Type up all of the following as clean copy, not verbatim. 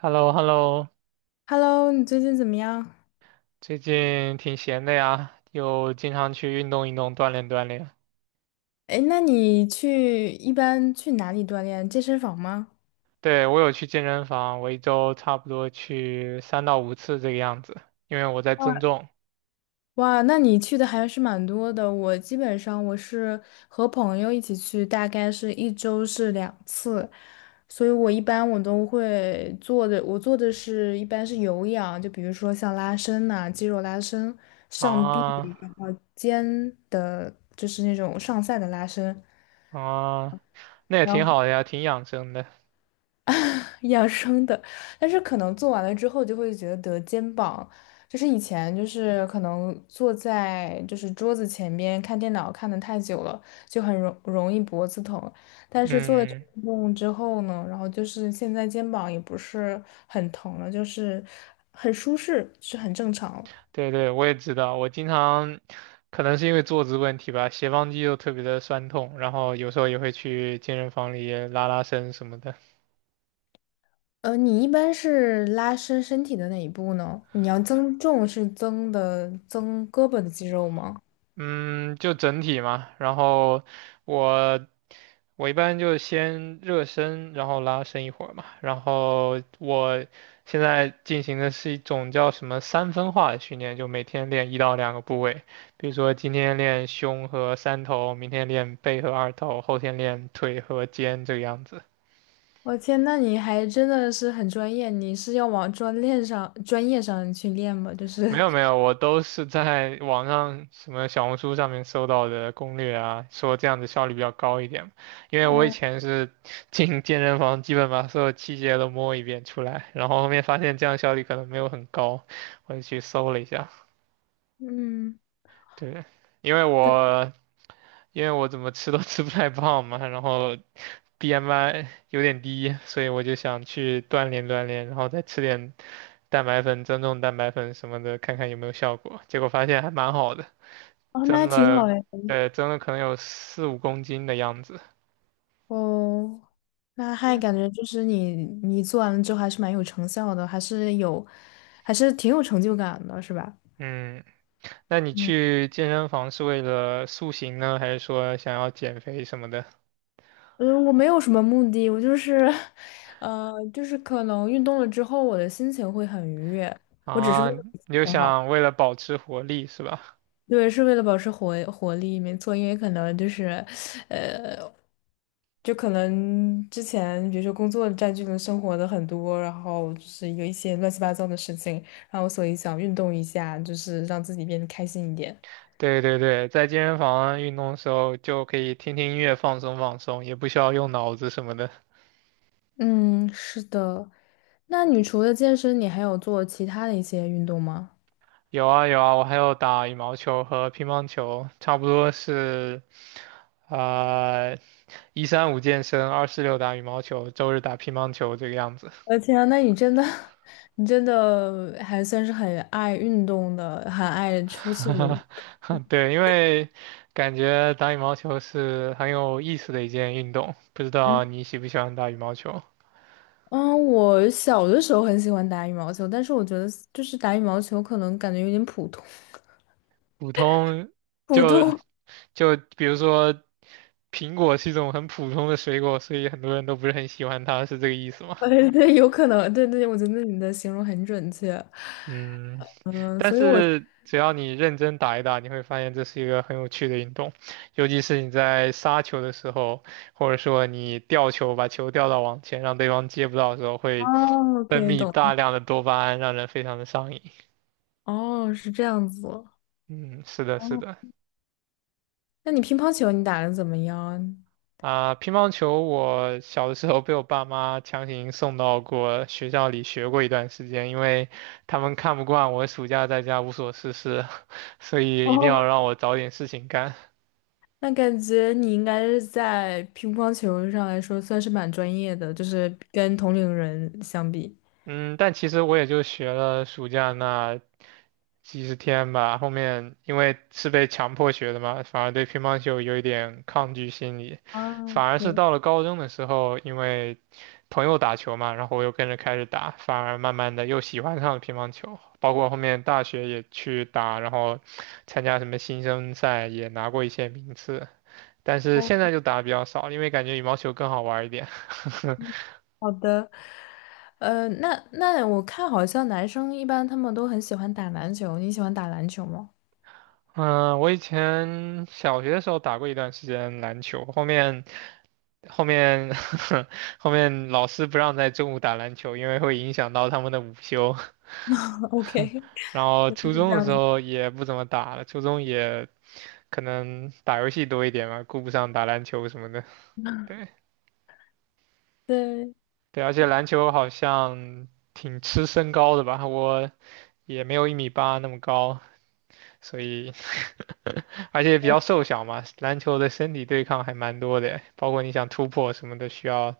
h e l l o h e l l o Hello，你最近怎么样？最近挺闲的呀，又经常去运动运动，锻炼锻炼。哎，那你去一般去哪里锻炼？健身房吗？对，我有去健身房，我一周差不多去3到5次这个样子，因为我在增重。哇，那你去的还是蛮多的。我基本上是和朋友一起去，大概一周是2次，所以我一般都会做的，我做的一般是有氧，就比如说像拉伸呐、肌肉拉伸、上臂、啊肩上下的拉伸。啊，那也挺好的呀，挺养生的。养生的，但是可能做完了之后就会觉得肩膀，就是以前就是可能坐在就是桌子前边看电脑看的太久了，就很容易脖子疼，但是做了这个嗯，运动之后呢，然后就是现在肩膀也不是很疼了，就是很舒适，是很正常了。对对，我也知道，我经常可能是因为坐姿问题吧，斜方肌又特别的酸痛，然后有时候也会去健身房里拉拉伸什么的。你一般是拉伸身体的哪一步呢？你要增重是增的增胳膊的肌肉吗？嗯，就整体嘛，然后我我一般就先热身，然后拉伸一会儿嘛，然后我现在进行的是一种叫什么三分化的训练，就每天练1到2个部位，比如说今天练胸和三头，明天练背和二头，后天练腿和肩这个样子。我天，那你还真的是很专业，你是要往专练上、专业上去练吗？就是 没有没有，我都是在网上什么小红书上面搜到的攻略啊，说这样子效率比较高一点嘛因 为我以哦，前是 进健身房，基本把所有器械都摸一遍出来，然后后面发现这样效率可能没有很高，我就去搜了一下。嗯，对，因为我因为我怎么吃都 吃不太胖嘛，然后 BMI 有点低，所以我就想去锻炼锻炼，然后再吃点蛋白粉、增重蛋白粉什么的，看看有没有效果。结果发现还蛮好的。哦，那还增挺了，好嘞。增了可能有4、5公斤的样子。哦，那还对，感觉就是你做完了之后还是蛮有成效的，还是有，还是挺有成就感的，是吧？嗯，那你嗯，去健身房是为了塑形呢，还是说想要减肥什么的？嗯，我没有什么目的，我就是，就是可能运动了之后，我的心情会很愉悦，我只是为啊，了心你就情好。想为了保持活力是吧？对，是为了保持活力，没错，因为可能就是，呃，就可能之前比如说工作占据了生活的很多，然后就是有一些乱七八糟的事情，然后所以想运动一下，就是让自己变得开心一点。对对对，在健身房运动的时候就可以听听音乐放松放松，也不需要用脑子什么的。嗯，是的。那你除了健身，你还有做其他的一些运动吗？有啊有啊，我还有打羽毛球和乒乓球，差不多是，呃，1、3、5健身，2、4、6打羽毛球，周日打乒乓球这个样子。我的天啊，那你真的，你真的还算是很爱运动的，很爱出去的。对，因为感觉打羽毛球是很有意思的一件运动，不知道你喜不喜欢打羽毛球？嗯，我小的时候很喜欢打羽毛球，但是我觉得就是打羽毛球可能感觉有点普通，普通普就通，就比如说，苹果是一种很普通的水果，所以很多人都不是很喜欢它，是这个意思吗？对对，有可能，对对，我觉得你的形容很准确，嗯，嗯，但所以我，是只要你认真打一打，你会发现这是一个很有趣的运动，尤其是你在杀球的时候，或者说你吊球把球吊到网前，让对方接不到的时候，会哦分，OK,泌懂大了，量的多巴胺，让人非常的上瘾。哦，是这样子，哦，嗯，是的，是的。那你乒乓球你打的怎么样？啊，乒乓球我小的时候被我爸妈强行送到过学校里学过一段时间，因为他们看不惯我暑假在家无所事事，所以一定要哦，让我找点事情干。那感觉你应该是在乒乓球上来说算是蛮专业的，就是跟同龄人相比。嗯，但其实我也就学了暑假那几十天吧，后面因为是被强迫学的嘛，反而对乒乓球有一点抗拒心理，啊反而是，OK。到了高中的时候，因为朋友打球嘛，然后我又跟着开始打，反而慢慢的又喜欢上了乒乓球，包括后面大学也去打，然后参加什么新生赛也拿过一些名次，但是现在就打的比较少，因为感觉羽毛球更好玩儿一点。好的，那我看好像男生一般他们都很喜欢打篮球，你喜欢打篮球吗？嗯，我以前小学的时候打过一段时间篮球，后面 后面老师不让在中午打篮球，因为会影响到他们的午休。OK,然后初中的时候也不怎么打了，初中也可能打游戏多一点嘛，顾不上打篮球什么的。对对，对，而且篮球好像挺吃身高的吧，我也没有1米8那么高，所以而且比较瘦小嘛，篮球的身体对抗还蛮多的，包括你想突破什么的需要。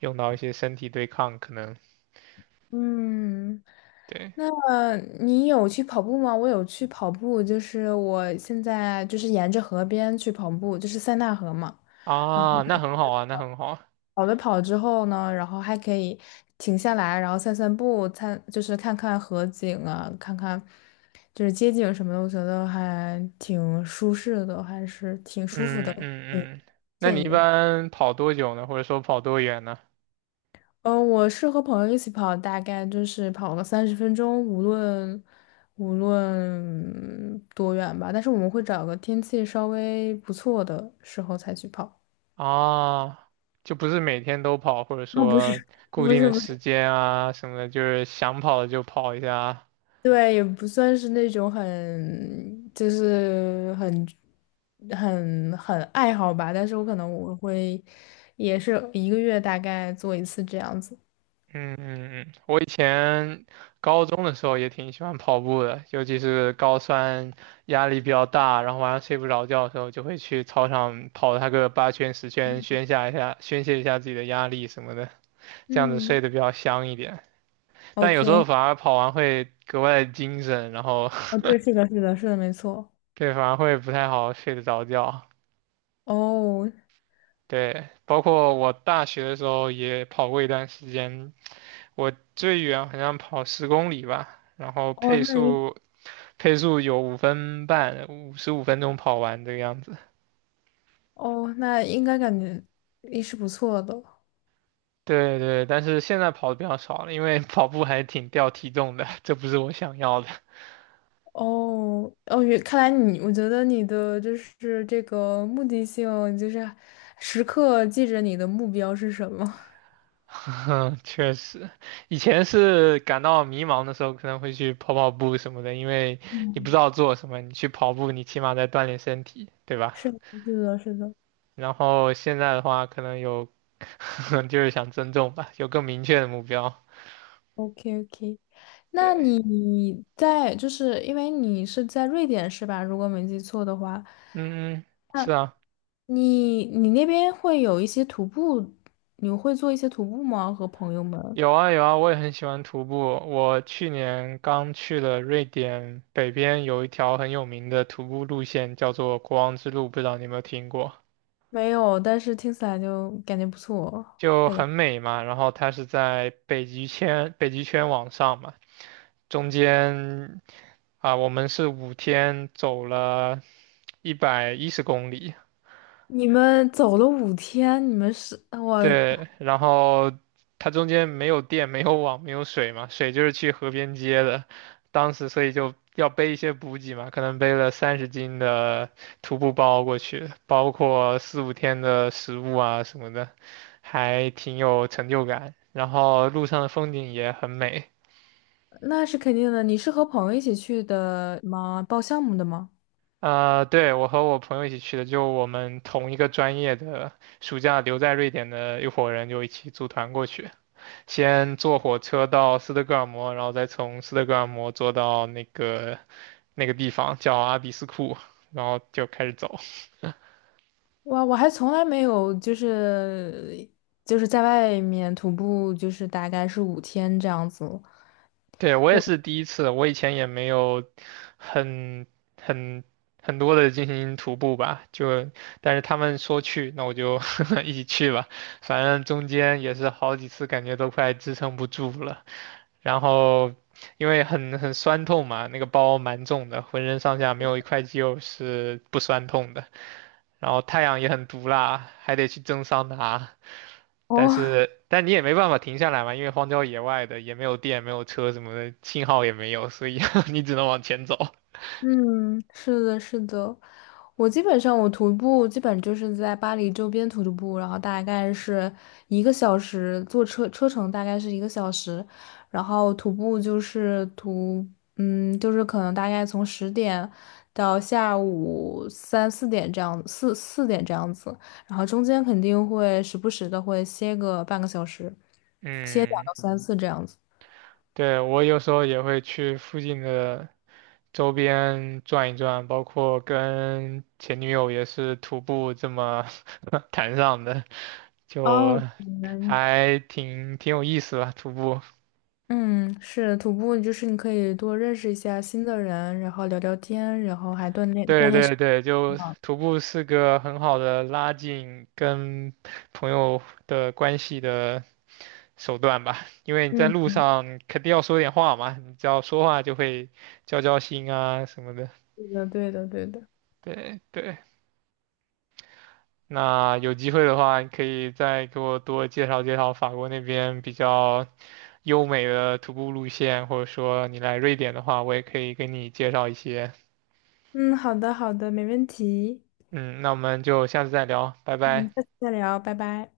用到一些身体对抗，可能嗯，对那你有去跑步吗？我有去跑步，就是我现在就是沿着河边去跑步，就是塞纳河嘛。啊，那很好啊，那很好啊。跑之后呢，然后还可以停下来，然后散散步，看就是看看河景啊，看看就是街景什么的，我觉得还挺舒适的，还是挺舒服的，嗯挺嗯嗯，那惬你意一的。般跑多久呢？或者说跑多远呢？我是和朋友一起跑，大概就是跑个30分钟，无论多远吧。但是我们会找个天气稍微不错的时候才去跑。啊，就不是每天都跑，或者啊，不是，说 固不定是，的不是，时间啊什么的，就是想跑就跑一下啊，对，也不算是那种很，就是很，很很爱好吧。但是我可能我会，也是1个月大概做一次这样子。嗯嗯嗯，我以前高中的时候也挺喜欢跑步的，尤其是高三压力比较大，然后晚上睡不着觉的时候，就会去操场跑它个8圈10圈，宣泄一下宣泄一下自己的压力什么的，这样子嗯睡得比较香一点。但有时候，OK,反而跑完会格外的精神，然后 哦，对，是的，是的，是的，没错。对，反而会不太好睡得着觉。哦，对，包括我大学的时候也跑过一段时间，我最远好像跑十公里吧，然后哦，配那你，速。配速有5分半，55分钟跑完这个样子。哦，那应该感觉也是不错的。对对，但是现在跑的比较少了，因为跑步还挺掉体重的，这不是我想要的。哦，哦，看来你，我觉得你的就是这个目的性，就是时刻记着你的目标是什么。确实，以前是感到迷茫的时候，可能会去跑跑步什么的，因为你不知嗯，道做什么，你去跑步，你起码在锻炼身体，对吧？是的，是的，是的然后现在的话，可能有，就是想增重吧，有更明确的目标。，OK OK。那对，你在就是因为你是在瑞典是吧？如果没记错的话，嗯，是那啊。你那边会有一些徒步，你会做一些徒步吗？和朋友们？有啊有啊，我也很喜欢徒步。我去年刚去了瑞典北边，有一条很有名的徒步路线，叫做国王之路，不知道你有没有听过？没有，但是听起来就感觉不错就的呀。很美嘛。然后它是在北极圈往上嘛，中间啊，我们是五天走了110公里，你们走了五天。你们是我对，然后它中间没有电、没有网、没有水嘛，水就是去河边接的。当时所以就要背一些补给嘛，可能背了30斤的徒步包过去，包括4、5天的食物啊什么的，还挺有成就感。然后路上的风景也很美。那是肯定的。你是和朋友一起去的吗？报项目的吗？啊。对，我和我朋友一起去的，就我们同一个专业的，暑假留在瑞典的一伙人就一起组团过去。先坐火车到斯德哥尔摩，然后再从斯德哥尔摩坐到那个地方叫阿比斯库，然后就开始走。哇，我还从来没有就是在外面徒步，就是大概是五天这样子。对，我也是第一次，我以前也没有很很很多的进行徒步吧，就但是他们说去，那我就 一起去吧。反正中间也是好几次，感觉都快支撑不住了，然后。因为很酸痛嘛，那个包蛮重的，浑身上下没有一块肌肉是不酸痛的。然后太阳也很毒辣，还得去蒸桑拿。但哦，是，但你也没办法停下来嘛，因为荒郊野外的，也没有电，没有车什么的，信号也没有，所以 你只能往前走。嗯，是的，是的。我基本上徒步基本就是在巴黎周边徒步，然后大概是一个小时，坐车车程大概是一个小时，然后徒步就是就是可能大概从10点到下午三四点这样，四点这样子，然后中间肯定会时不时的会歇个半个小时，歇两嗯，到三次这样子。对，我有时候也会去附近的周边转一转，包括跟前女友也是徒步这么 谈上的，就哦，还挺有意思吧，徒步。嗯，是徒步，就是你可以多认识一下新的人，然后聊聊天，然后还锻炼锻对炼身。对对，就徒步是个很好的拉近跟朋友的关系的手段吧，因为你在嗯，路上肯定要说点话嘛，你只要说话就会交心啊什么的。对的，对的，对的。对对，那有机会的话，你可以再给我多介绍介绍法国那边比较优美的徒步路线，或者说你来瑞典的话，我也可以给你介绍一些。嗯，好的，好的，没问题。嗯，那我们就下次再聊，拜拜。嗯，下次再聊，拜拜。